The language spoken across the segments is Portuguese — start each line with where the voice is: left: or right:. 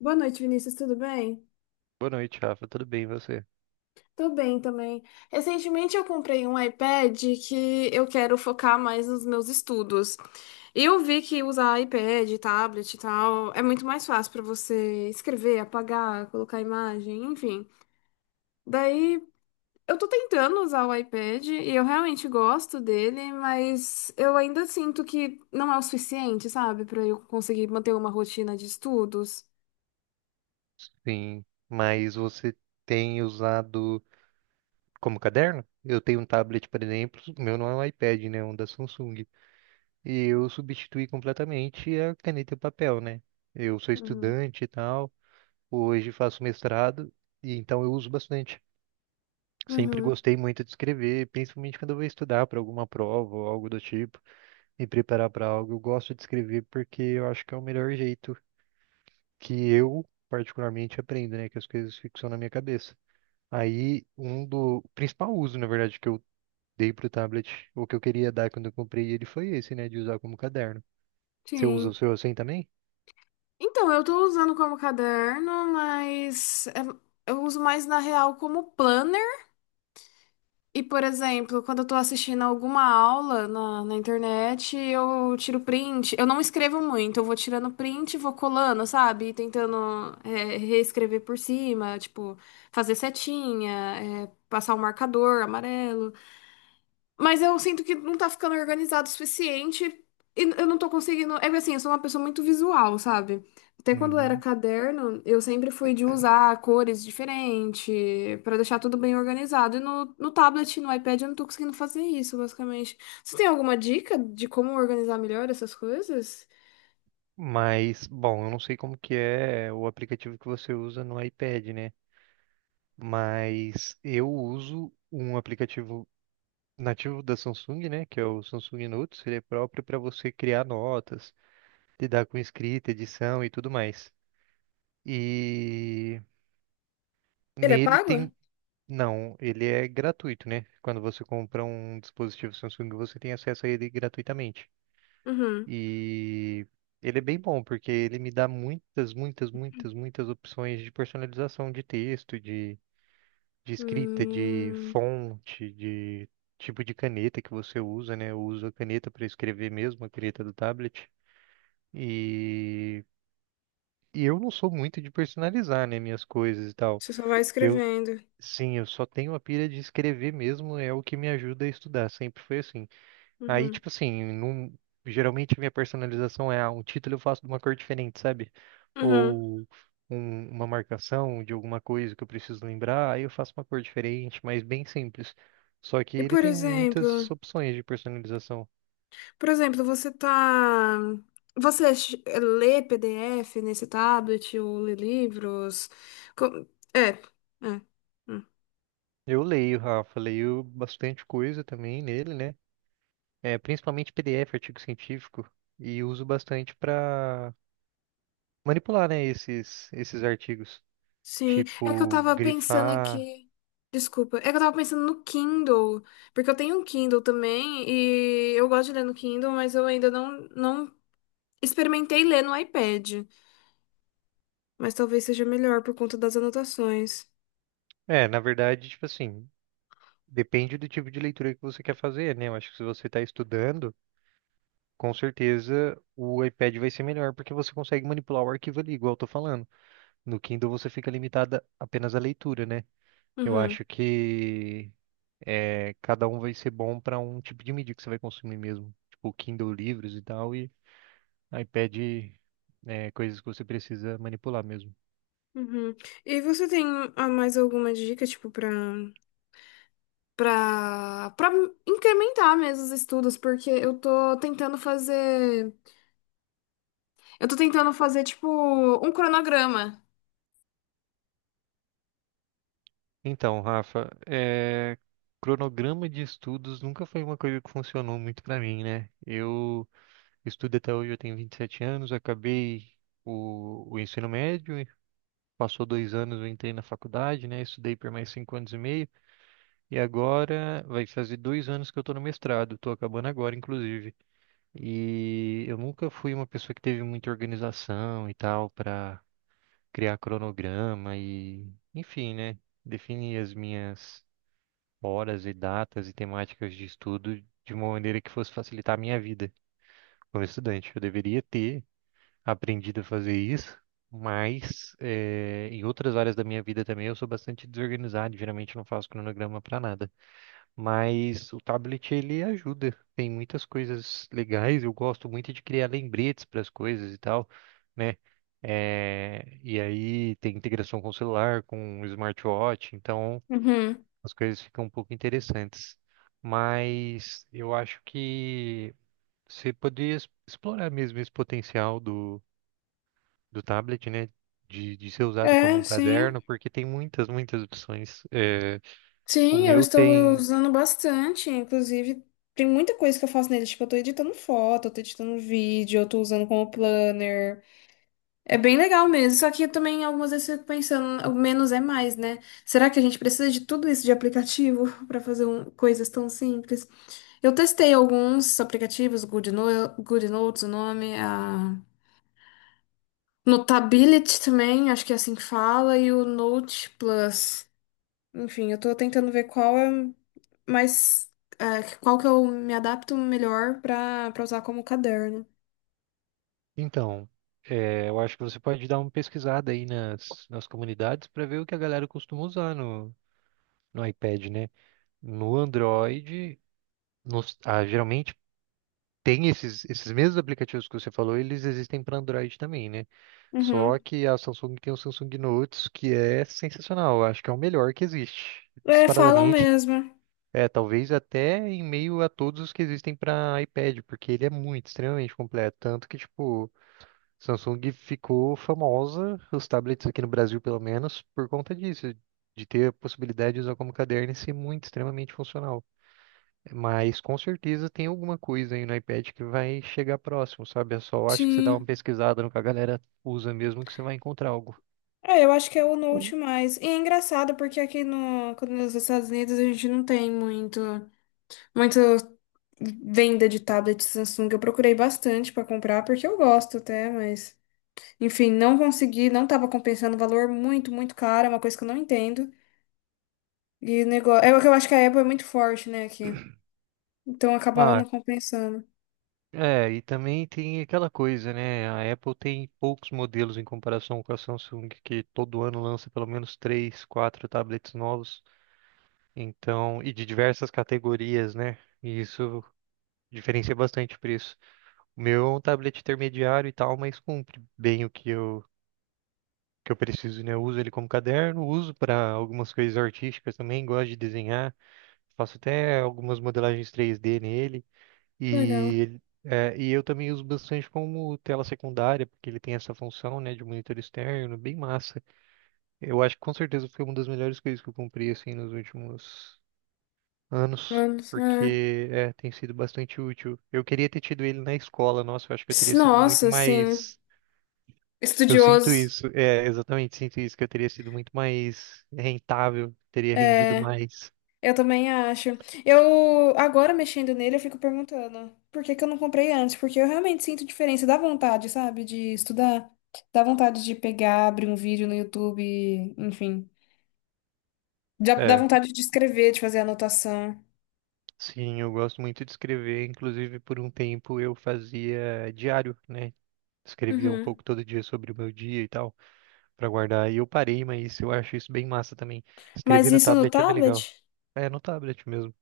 left: Boa noite, Vinícius, tudo bem?
right: Boa noite, Rafa. Tudo bem, e você?
left: Tô bem também. Recentemente eu comprei um iPad que eu quero focar mais nos meus estudos. E eu vi que usar iPad, tablet e tal é muito mais fácil pra você escrever, apagar, colocar imagem, enfim. Daí eu tô tentando usar o iPad e eu realmente gosto dele, mas eu ainda sinto que não é o suficiente, sabe, pra eu conseguir manter uma rotina de estudos.
right: Sim, mas você tem usado como caderno? Eu tenho um tablet, por exemplo, o meu não é um iPad, né? É um da Samsung. E eu substituí completamente a caneta e o papel, né? Eu sou
left: Uhum.
right: estudante e tal, hoje faço mestrado, e então eu uso bastante. Sempre
left: Uhum,
right: gostei muito de escrever, principalmente quando eu vou estudar para alguma prova ou algo do tipo, me preparar para algo. Eu gosto de escrever porque eu acho que é o melhor jeito que eu particularmente aprendo, né? Que as coisas ficam na minha cabeça. Aí, um do o principal uso, na verdade, que eu dei pro tablet, ou que eu queria dar quando eu comprei ele, foi esse, né? De usar como caderno. Você usa
left: sim.
right: o seu assim também?
left: Então, eu tô usando como caderno, eu uso mais na real como planner. E, por exemplo, quando eu tô assistindo alguma aula na internet, eu tiro print. Eu não escrevo muito, eu vou tirando print, e vou colando, sabe? E tentando reescrever por cima, tipo, fazer setinha, passar o marcador amarelo. Mas eu sinto que não tá ficando organizado o suficiente e eu não tô conseguindo. É que assim, eu sou uma pessoa muito visual, sabe? Até quando era
right: Uhum.
left: caderno, eu sempre fui de usar cores diferentes pra deixar tudo bem organizado. E no tablet, no iPad, eu não tô conseguindo fazer isso, basicamente. Você tem alguma dica de como organizar melhor essas coisas?
right: Mas, bom, eu não sei como que é o aplicativo que você usa no iPad, né? Mas eu uso um aplicativo nativo da Samsung, né? Que é o Samsung Notes. Ele é próprio para você criar notas, lidar com escrita, edição e tudo mais. E
left: Ele é
right: nele
left: pago?
right: tem. Não, ele é gratuito, né? Quando você compra um dispositivo Samsung, você tem acesso a ele gratuitamente.
left: Uhum.
right: E ele é bem bom, porque ele me dá muitas, muitas, muitas, muitas opções de personalização de texto, de escrita, de
left: Hum,
right: fonte, de tipo de caneta que você usa, né? Eu uso a caneta para escrever mesmo, a caneta do tablet. E, e eu não sou muito de personalizar, né, minhas coisas e tal.
left: você só vai
right: Eu
left: escrevendo.
right: Sim, eu só tenho a pira de escrever mesmo, é o que me ajuda a estudar, sempre foi assim. Aí,
left: Uhum.
right: tipo assim, geralmente minha personalização é um título eu faço de uma cor diferente, sabe?
left: Uhum.
right: Ou uma marcação de alguma coisa que eu preciso lembrar, aí eu faço uma cor diferente, mas bem simples. Só que
left: E
right: ele
left: por
right: tem
left: exemplo.
right: muitas opções de personalização.
left: Por exemplo, você tá. Lê PDF nesse tablet ou lê livros? Co- É, é. Hum.
right: Eu leio, Rafa, leio bastante coisa também nele, né? É, principalmente PDF, artigo científico, e uso bastante para manipular, né, esses, esses artigos.
left: Sim. É que eu
right: Tipo,
left: tava pensando
right: grifar.
left: aqui. Desculpa. É que eu tava pensando no Kindle. Porque eu tenho um Kindle também e eu gosto de ler no Kindle, mas eu ainda não experimentei ler no iPad. Mas talvez seja melhor por conta das anotações.
right: É, na verdade, tipo assim, depende do tipo de leitura que você quer fazer, né? Eu acho que se você está estudando, com certeza o iPad vai ser melhor, porque você consegue manipular o arquivo ali, igual eu tô falando. No Kindle você fica limitada apenas à leitura, né? Eu
left: Uhum.
right: acho que é, cada um vai ser bom para um tipo de mídia que você vai consumir mesmo. Tipo, Kindle livros e tal, e iPad é, coisas que você precisa manipular mesmo.
left: Uhum. E você tem mais alguma dica, tipo, pra. Para incrementar mesmo os estudos, porque eu tô tentando fazer, eu tô tentando fazer tipo um cronograma.
right: Então, Rafa, é, cronograma de estudos nunca foi uma coisa que funcionou muito pra mim, né? Eu estudo até hoje, eu tenho 27 anos, acabei o ensino médio, e passou 2 anos, eu entrei na faculdade, né? Estudei por mais 5 anos e meio, e agora vai fazer 2 anos que eu tô no mestrado, tô acabando agora, inclusive. E eu nunca fui uma pessoa que teve muita organização e tal pra criar cronograma e, enfim, né? Definir as minhas horas e datas e temáticas de estudo de uma maneira que fosse facilitar a minha vida como estudante. Eu deveria ter aprendido a fazer isso, mas em outras áreas da minha vida também eu sou bastante desorganizado, geralmente não faço cronograma para nada. Mas o tablet ele ajuda, tem muitas coisas legais, eu gosto muito de criar lembretes para as coisas e tal, né? E aí tem integração com o celular, com o smartwatch, então
left: Uhum.
right: as coisas ficam um pouco interessantes. Mas eu acho que você poderia explorar mesmo esse potencial do tablet, né? De ser usado como
left: É,
right: um
left: sim.
right: caderno, porque tem muitas, muitas opções. É, o
left: Sim, eu
right: meu
left: estou
right: tem.
left: usando bastante. Inclusive, tem muita coisa que eu faço nele. Tipo, eu tô editando foto, eu tô editando vídeo, eu tô usando como planner. É bem legal mesmo. Só que eu também algumas vezes fico pensando, o menos é mais, né? Será que a gente precisa de tudo isso de aplicativo para fazer coisas tão simples? Eu testei alguns aplicativos, Good No- Good Notes, o nome, a Notability também, acho que é assim que fala, e o Note Plus. Enfim, eu tô tentando ver qual é mais, qual que eu me adapto melhor pra usar como caderno.
right: Então, é, eu acho que você pode dar uma pesquisada aí nas comunidades para ver o que a galera costuma usar no iPad, né? No Android, nos, ah, geralmente tem esses mesmos aplicativos que você falou, eles existem para Android também, né? Só
left: Uhum.
right: que a Samsung tem o Samsung Notes, que é sensacional. Eu acho que é o melhor que existe.
left: É, falam
right: Disparadamente,
left: mesmo.
right: é, talvez até em meio a todos os que existem para iPad, porque ele é muito, extremamente completo. Tanto que, tipo, Samsung ficou famosa, os tablets aqui no Brasil, pelo menos, por conta disso. De ter a possibilidade de usar como caderno e ser muito, extremamente funcional. Mas com certeza tem alguma coisa aí no iPad que vai chegar próximo, sabe? Eu só acho que você dá uma
left: Sim.
right: pesquisada no que a galera usa mesmo, que você vai encontrar algo.
left: É, eu acho que é o Note mais. E é engraçado porque aqui no, quando nos Estados Unidos a gente não tem muito, muito venda de tablet Samsung. Eu procurei bastante para comprar, porque eu gosto até, mas enfim, não consegui, não tava compensando o valor muito, muito caro, é uma coisa que eu não entendo. E negócio, é que eu acho que a Apple é muito forte, né, aqui. Então acabava
right: Ah,
left: não compensando.
right: é, e também tem aquela coisa, né? A Apple tem poucos modelos em comparação com a Samsung, que todo ano lança pelo menos três, quatro tablets novos, então, e de diversas categorias, né? E isso diferencia bastante o preço. O meu é um tablet intermediário e tal, mas cumpre bem o que eu preciso, né? Eu uso ele como caderno, uso para algumas coisas artísticas também, gosto de desenhar, faço até algumas modelagens 3D nele.
left: Que
right: E,
left: legal.
right: é, e eu também uso bastante como tela secundária, porque ele tem essa função, né, de monitor externo, bem massa. Eu acho que com certeza foi uma das melhores coisas que eu comprei, assim, nos últimos anos,
left: Anos, é.
right: porque é, tem sido bastante útil. Eu queria ter tido ele na escola, nossa, eu acho que eu teria sido muito
left: Nossa, assim,
right: mais. Eu sinto
left: estudioso.
right: isso, é, exatamente, sinto isso, que eu teria sido muito mais rentável, teria rendido
left: É.
right: mais.
left: Eu também acho. Eu, agora mexendo nele, eu fico perguntando por que que eu não comprei antes? Porque eu realmente sinto diferença. Dá vontade, sabe, de estudar. Dá vontade de pegar, abrir um vídeo no YouTube, enfim. Dá
right: É,
left: vontade de escrever, de fazer anotação.
right: sim, eu gosto muito de escrever. Inclusive, por um tempo eu fazia diário, né? Escrevia um
left: Uhum.
right: pouco todo dia sobre o meu dia e tal, pra guardar. E eu parei, mas eu acho isso bem massa também.
left: Mas
right: Escrever no
left: isso no
right: tablet é bem legal.
left: tablet?
right: É, no tablet mesmo.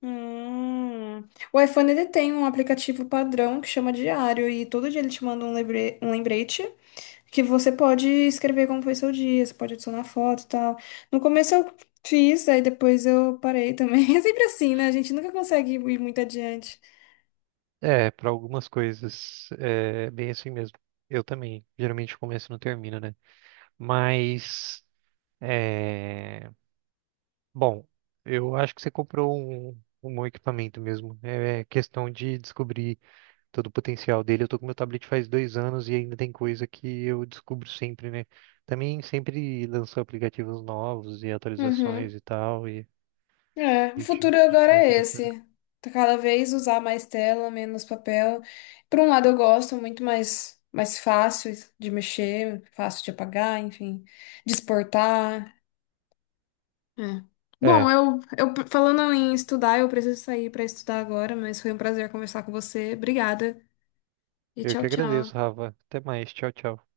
left: Hum. O iPhone ele tem um aplicativo padrão que chama Diário e todo dia ele te manda um um lembrete que você pode escrever como foi seu dia, você pode adicionar foto e tal. No começo eu fiz, aí depois eu parei também. É sempre assim, né? A gente nunca consegue ir muito adiante.
right: É, pra algumas coisas, é bem assim mesmo. Eu também, geralmente começo e não termino, né? Mas, é... bom, eu acho que você comprou um bom equipamento mesmo. É questão de descobrir todo o potencial dele. Eu tô com meu tablet faz 2 anos e ainda tem coisa que eu descubro sempre, né? Também sempre lançou aplicativos novos e
left: Uhum.
right: atualizações e tal, e
left: É, o
right: a gente,
left: futuro
right: a gente
left: agora
right: vai
left: é
right: se adaptando.
left: esse. Tá. Cada vez usar mais tela, menos papel. Por um lado eu gosto, muito mais, mais fácil de mexer, fácil de apagar, enfim, de exportar. É. Bom,
right: É,
left: eu falando em estudar, eu preciso sair para estudar agora, mas foi um prazer conversar com você. Obrigada. E
right: eu
left: tchau,
right: que
left: tchau.
right: agradeço, Rafa. Até mais. Tchau, tchau.